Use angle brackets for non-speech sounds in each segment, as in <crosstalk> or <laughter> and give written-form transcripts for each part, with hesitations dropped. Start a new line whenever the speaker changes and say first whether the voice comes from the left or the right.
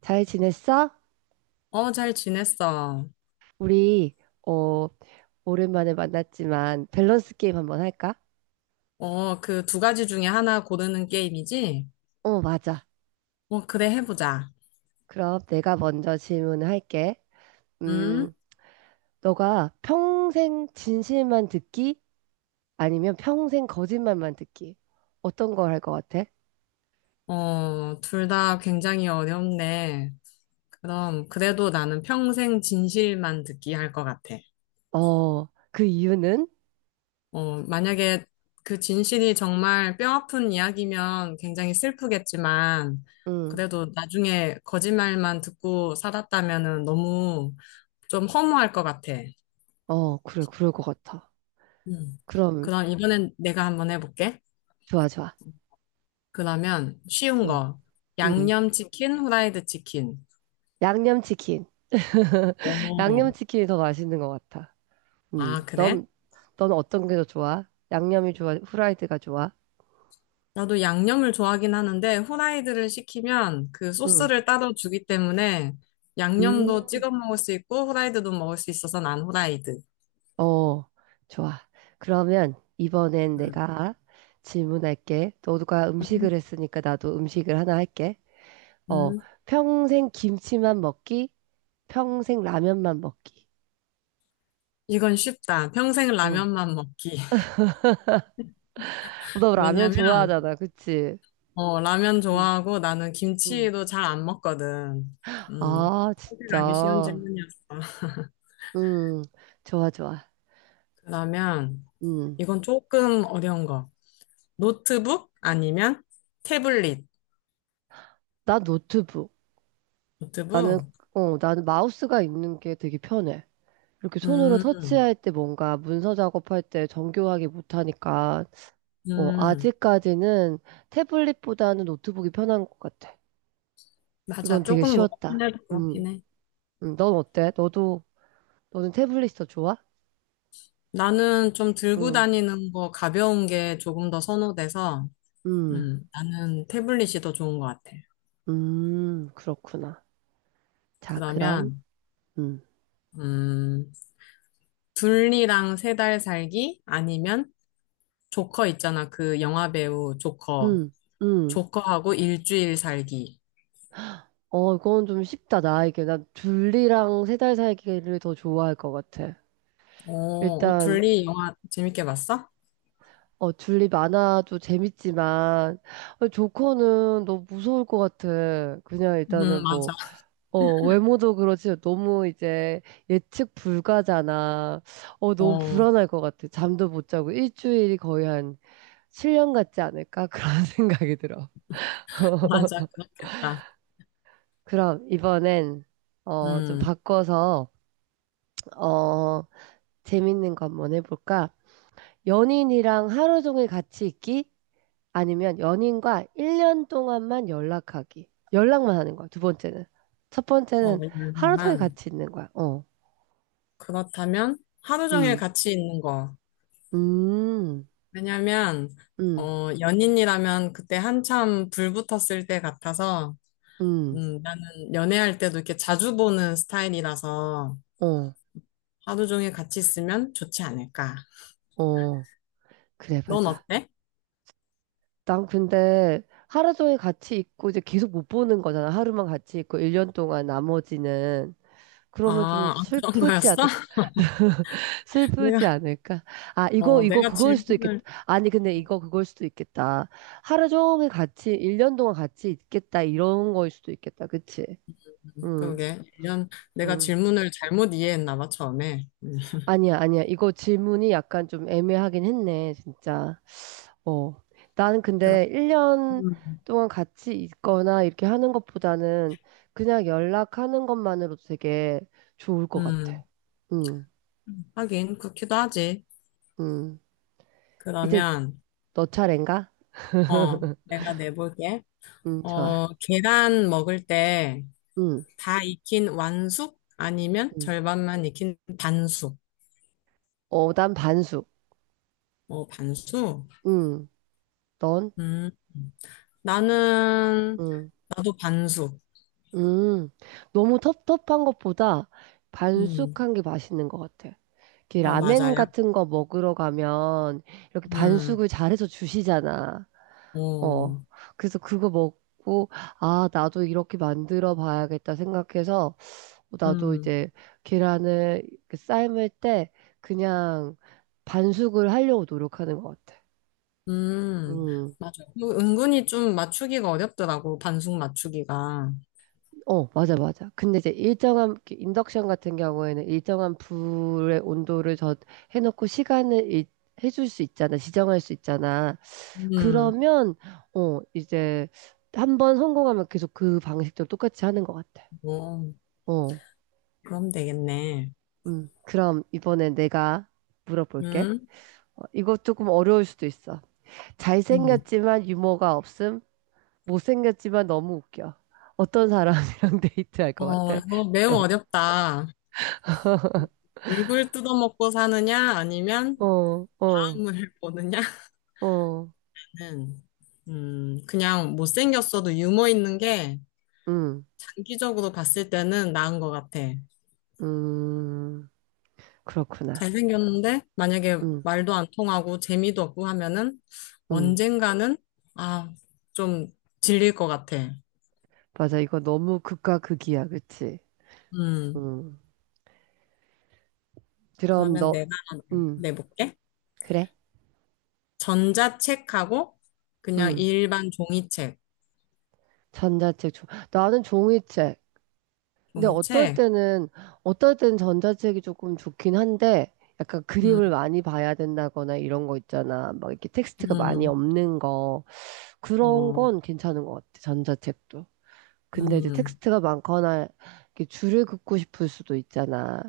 right: 잘 지냈어?
left: 어, 잘 지냈어.
right: 우리, 어, 오랜만에 만났지만 밸런스 게임 한번 할까?
left: 어, 그 두 가지 중에 하나 고르는 게임이지?
right: 어, 맞아.
left: 어, 그래, 해보자.
right: 그럼 내가 먼저 질문을 할게.
left: 음?
right: 음, 너가 평생 진실만 듣기? 아니면 평생 거짓말만 듣기? 어떤 걸 할 것 같아?
left: 어, 둘 다 굉장히 어렵네. 그럼, 그래도 나는 평생 진실만 듣기 할 것 같아.
right: 그 이유는?
left: 어, 만약에 그 진실이 정말 뼈아픈 이야기면 굉장히 슬프겠지만,
right: 음,
left: 그래도 나중에 거짓말만 듣고 살았다면은 너무 좀 허무할 것 같아.
right: 그래, 그럴 것 같아.
left: 음.
right: 그럼,
left: 그럼 이번엔 내가 한번 해볼게.
right: 좋아, 좋아.
left: 그러면 쉬운
right: 음,
left: 거.
right: 음.
left: 양념치킨, 후라이드 치킨.
right: 양념치킨. <laughs>
left: 오.
right: 양념치킨이 더 맛있는 것 같아. 음.
left: 아, 그래?
right: 넌, 넌 어떤 게 더 좋아? 양념이 좋아? 후라이드가 좋아?
left: 나도 양념을 좋아하긴 하는데, 후라이드를 시키면 그
right: 응.
left: 소스를 따로 주기 때문에 양념도 찍어
right: 음.
left: 먹을 수 있고, 후라이드도 먹을 수 있어서 난 후라이드.
right: 어, 좋아. 그러면 이번엔
left: 음,
right: 내가 질문할게. 너가 음식을
left: 음,
right: 했으니까 나도 음식을 하나 할게. 어,
left: 음.
right: 평생 김치만 먹기, 평생 라면만 먹기.
left: 이건 쉽다. 평생
right: 어.
left: 라면만 먹기. <laughs>
right: 너 라면
left: 왜냐면,
right: 좋아하잖아, 그치?
left: 어, 라면
right: 응,
left: 좋아하고 나는
right: 응.
left: 김치도 잘 안 먹거든.
right: 아,
left: 선택하기 쉬운
right: 진짜.
left: 질문이었어.
right: 음, 좋아, 좋아.
left: 그러면
right: 음,
left: 이건 조금 어려운 거. 노트북 아니면 태블릿.
right: 나 노트북. 나는,
left: 노트북?
right: 나는 마우스가 있는 게 되게 편해. 이렇게 손으로
left: 음,
right: 터치할 때 뭔가 문서 작업할 때 정교하게 못하니까,
left: 음,
right: 아직까지는 태블릿보다는 노트북이 편한 것 같아.
left: 맞아.
right: 이건 되게
left: 조금 무겁긴
right: 쉬웠다.
left: 해도 긴
right: 음,
left: 해.
right: 넌 어때? 너는 태블릿이 더 좋아?
left: 나는 좀 들고
right: 음,
left: 다니는 거 가벼운 게 조금 더 선호돼서,
right: 음,
left: 나는 태블릿이 더 좋은 것 같아.
right: 그렇구나. 자, 그럼,
left: 그러면,
right: 음,
left: 음, 둘리랑 세달 살기 아니면 조커 있잖아. 그 영화 배우 조커.
right: 음, 음.
left: 조커하고 일주일 살기.
right: 이건 좀 쉽다, 나에게. 난 둘리랑 3달 살기를 더 좋아할 것 같아.
left: 어, 어,
right: 일단,
left: 둘리 영화 재밌게 봤어?
right: 줄리 만화도 재밌지만, 조커는 너무 무서울 것 같아. 그냥 일단은
left: 맞아.
right: 뭐, 외모도 그렇지, 너무 이제 예측 불가잖아. 너무
left: 어,
right: 불안할 것 같아. 잠도 못 자고. 일주일이 거의 한 7년 같지 않을까? 그런 <laughs> 생각이 들어.
left: 맞아, 그렇겠다.
right: 그럼 이번엔, 좀
left: 음,
right: 바꿔서, 어, 재밌는 거 한번 해볼까? 연인이랑 하루 종일 같이 있기? 아니면 연인과 1년 동안만 연락하기. 연락만 하는 거야, 두 번째는. 첫
left: 어,
right: 번째는 하루 종일
left: 열방만.
right: 같이 있는 거야. 어,
left: 그렇다면 하루 종일
right: 음,
left: 같이 있는 거.
right: 음,
left: 왜냐면,
right: 음,
left: 어, 연인이라면 그때 한참 불 붙었을 때 같아서,
right: 음,
left: 나는 연애할 때도 이렇게 자주 보는 스타일이라서
right: 어,
left: 하루 종일 같이 있으면 좋지 않을까.
right: 어. 그래,
left: 넌
right: 맞아.
left: 어때?
right: 난 근데 하루 종일 같이 있고 이제 계속 못 보는 거잖아. 하루만 같이 있고 1년 동안 나머지는. 그러면 좀
left: 아, 아, 그런
right: 슬프지
left: 거였어?
right: 않을까?
left: <laughs> 내가,
right: 슬프지 않을까? 아, 이거,
left: 어,
right: 이거,
left: 내가
right: 그거일 수도 있겠다.
left: 질문을,
right: 아니, 근데 이거, 그거일 수도 있겠다. 하루 종일 같이, 1년 동안 같이 있겠다. 이런 거일 수도 있겠다. 그치? 응,
left: 그러게, 이런, 내가
right: 응.
left: 질문을 잘못 이해했나 봐, 처음에.
right: 아니야, 아니야. 이거 질문이 약간 좀 애매하긴 했네, 진짜. 어. 나는
left: 그렇,
right: 근데 1년
left: 음,
right: 동안 같이 있거나 이렇게 하는 것보다는 그냥 연락하는 것만으로도 되게 좋을 것 같아.
left: 음,
right: 응,
left: 하긴, 그렇기도 하지.
right: 응. 이제
left: 그러면,
right: 너 차례인가?
left: 어, 내가 내볼게.
right: 응, 좋아.
left: 어, 계란 먹을 때
right: 응.
left: 다 익힌 완숙? 아니면
right: 응.
left: 절반만 익힌 반숙?
right: 난 반숙.
left: 어, 반숙?
right: 응. 넌?
left: 음, 나는,
right: 응.
left: 나도 반숙.
right: 음. 너무 텁텁한 것보다
left: 음,
right: 반숙한 게 맛있는 것 같아. 이렇게
left: 어,
right: 라멘
left: 맞아요.
right: 같은 거 먹으러 가면 이렇게
left: 음,
right: 반숙을 잘해서 주시잖아. 어.
left: 어,
right: 그래서 그거 먹고, 아, 나도 이렇게 만들어 봐야겠다 생각해서 나도
left: 음,
right: 이제 계란을 이렇게 삶을 때 그냥 반숙을 하려고 노력하는 것 같아.
left: 음,
right: 응.
left: 맞아. 그 은근히 좀 맞추기가 어렵더라고, 반숙 맞추기가.
right: 맞아, 맞아. 근데 이제 일정한, 그 인덕션 같은 경우에는 일정한 불의 온도를 저 해놓고 시간을 해줄 수 있잖아. 지정할 수 있잖아.
left: 음,
right: 그러면, 이제 한 번 성공하면 계속 그 방식대로 똑같이 하는 것 같아.
left: 어,
right: 어,
left: 그럼 되겠네.
right: 그럼 이번에 내가 물어볼게.
left: 음,
right: 이거 조금 어려울 수도 있어.
left: 음.
right: 잘생겼지만 유머가 없음, 못생겼지만 너무 웃겨. 어떤 사람이랑 <laughs> 데이트할 것
left: 어,
right: 같아?
left: 이거 매우
right: <laughs>
left: 어렵다. 얼굴 뜯어먹고 사느냐, 아니면
right: 어, 어,
left: 마음을 <laughs> 보느냐?
right: 어.
left: 는 그냥 못생겼어도 유머 있는 게
right: 음,
left: 장기적으로 봤을 때는 나은 것 같아.
right: 음, 그렇구나.
left: 잘생겼는데, 만약에
right: 음,
left: 말도 안 통하고 재미도 없고 하면은
right: 음.
left: 언젠가는, 아, 좀 질릴 것 같아.
right: 맞아. 이거 너무 극과 극이야. 그치?
left: 음,
right: 음. 그럼
left: 그러면
right: 너,
left: 내가 하나
right: 음,
left: 내볼게.
right: 그래?
left: 전자책하고 그냥
right: 음.
left: 일반 종이책.
right: 나는 종이책. 근데
left: 종이책?
right: 어떨 땐 전자책이 조금 좋긴 한데, 약간 그림을
left: 음,
right: 많이 봐야 된다거나 이런 거 있잖아. 막 이렇게 텍스트가 많이
left: 음.
right: 없는 거. 그런
left: 어,
right: 건 괜찮은 것 같아. 전자책도. 근데 이제
left: 음,
right: 텍스트가 많거나 이렇게 줄을 긋고 싶을 수도 있잖아.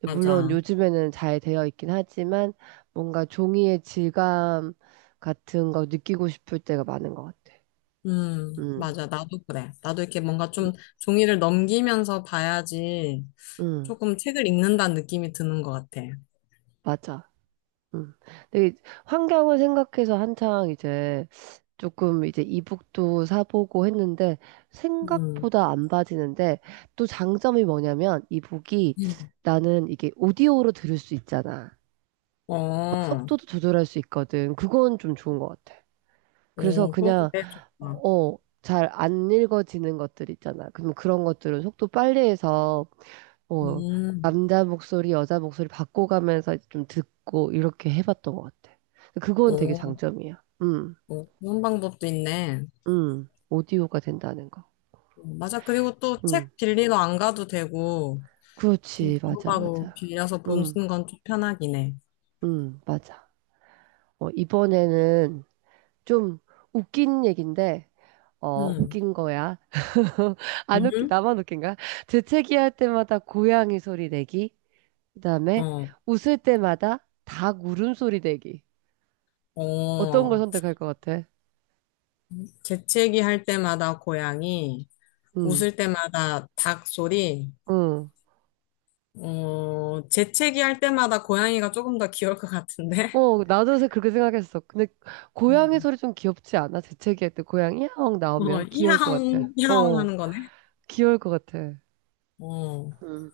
right: 근데 물론
left: 맞아.
right: 요즘에는 잘 되어 있긴 하지만 뭔가 종이의 질감 같은 거 느끼고 싶을 때가 많은 것 같아. 음,
left: 맞아. 나도 그래. 나도 이렇게 뭔가
right: 음,
left: 좀 종이를 넘기면서 봐야지
right: 음,
left: 조금 책을 읽는다는 느낌이 드는 것 같아.
right: 맞아. 음. 근데 환경을 생각해서 한창 이제 조금 이제 이북도 사보고 했는데
left: 음,
right: 생각보다 안 빠지는데 또 장점이 뭐냐면 이북이
left: 음.
right: 나는 이게 오디오로 들을 수 있잖아. 막
left: 어,
right: 속도도 조절할 수 있거든. 그건 좀 좋은 것 같아. 그래서
left: 오, 그거
right: 그냥,
left: 되게 좋다.
right: 어, 잘 안 읽어지는 것들 있잖아. 그럼 그런 것들은 속도 빨리 해서, 어,
left: 음,
right: 남자 목소리, 여자 목소리 바꿔가면서 좀 듣고 이렇게 해봤던 것 같아. 그건 되게
left: 오,
right: 장점이야.
left: 오, 그런 방법도 있네.
right: 오디오가 된다는 거.
left: 맞아. 그리고 또
right: 음,
left: 책 빌리러 안 가도 되고, 좀
right: 그렇지. 맞아,
left: 바로바로
right: 맞아.
left: 빌려서 보는
right: 음,
left: 건 좀 편하긴 해.
right: 맞아. 이번에는 좀 웃긴 얘긴데,
left: 음,
right: 웃긴 거야. 안 웃기,
left: 음,
right: 나만 웃긴가? 재채기할 때마다 고양이 소리 내기. 그다음에
left: 어,
right: 웃을 때마다 닭 울음소리 내기. 어떤 걸
left: 어.
right: 선택할 것 같아?
left: 재채기 할 때마다 고양이,
right: 응,
left: 웃을 때마다 닭 소리,
right: 응.
left: 어, 재채기 할 때마다 고양이가 조금 더 귀여울 것 같은데?
right: 나도 요새 그렇게 생각했어. 근데 고양이
left: 음.
right: 소리 좀 귀엽지 않아? 재채기할 때 고양이 야옹
left: <laughs> 어,
right: 나오면 귀여울 것 같아.
left: 이하옹, 이하옹 하는 거네?
right: 귀여울 것 같아.
left: 어,
right: 응,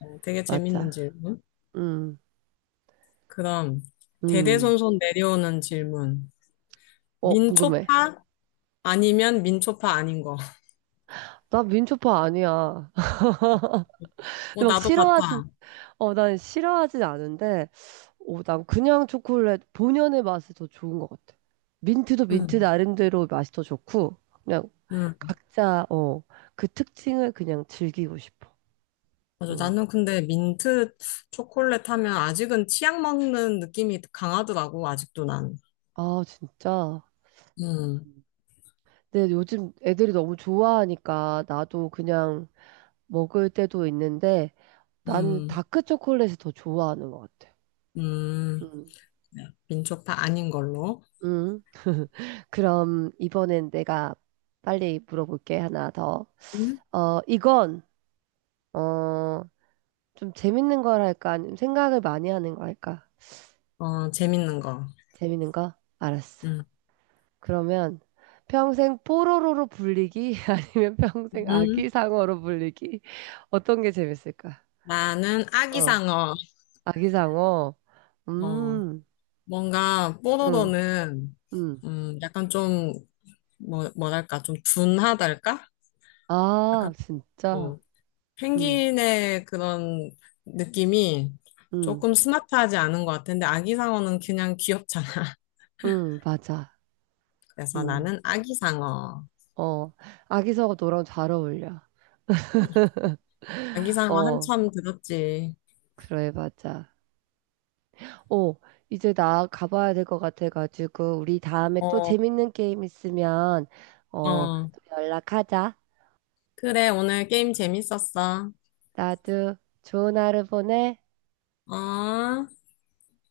left: 어, 되게 재밌는
right: 맞아.
left: 질문.
right: 응,
left: 그럼,
right: 응.
left: 대대손손 내려오는 질문.
right: 궁금해.
left: 민초파? 아니면 민초파 아닌 거.
right: 나 민초파 아니야. <laughs>
left: <laughs>
right: 근데
left: 어,
right: 막
left: 나도
right: 싫어하진,
left: 같아.
right: 어, 난 싫어하진 않은데, 난 그냥 초콜릿 본연의 맛이 더 좋은 것 같아. 민트도 민트
left: 응,
right: 나름대로 맛이 더 좋고, 그냥
left: 응.
right: 각자, 그 특징을 그냥 즐기고 싶어.
left: 맞아.
right: 응.
left: 나는 근데 민트 초콜릿 하면 아직은 치약 먹는 느낌이 강하더라고, 아직도 난.
right: 아, 진짜.
left: 음,
right: 근데 요즘 애들이 너무 좋아하니까 나도 그냥 먹을 때도 있는데, 나는
left: 음,
right: 다크 초콜릿을 더 좋아하는 것 같아.
left: 음.
right: 응.
left: 민초파 아닌 걸로.
right: 응. 그럼 이번엔 내가 빨리 물어볼게, 하나 더.
left: 음?
right: 어, 이건, 어, 좀 재밌는 걸 할까? 아니면 생각을 많이 하는 거 할까?
left: 어, 재밌는 거.
right: 재밌는 거? 알았어.
left: 음.
right: 그러면 평생 뽀로로로 불리기 <laughs> 아니면 평생
left: 음.
right: 아기상어로 불리기 어떤 게 재밌을까?
left: 나는
right: 어,
left: 아기상어.
right: 아기상어.
left: 어,
right: 음,
left: 뭔가
right: 음,
left: 뽀로로는
right: 음.
left: 약간 좀 뭐, 뭐랄까 좀 둔하달까?
right: 아,
left: 약간
right: 진짜.
left: 뭐
right: 음,
left: 펭귄의 그런 느낌이
right: 음,
left: 조금 스마트하지 않은 것 같은데 아기상어는 그냥 귀엽잖아. <laughs>
right: 맞아.
left: 그래서
right: 음,
left: 나는 아기상어.
right: 어, 아기상어 너랑 잘 어울려.
left: 아기상어
right: 어,
left: 한참 들었지.
right: 그래, 맞아. 어, 이제 나 가봐야 될 것 같아가지고, 우리 다음에 또
left: 어,
right: 재밌는 게임 있으면,
left: 어.
right: 또 연락하자.
left: 그래, 오늘 게임 재밌었어.
right: 나도 좋은 하루 보내.
left: 어?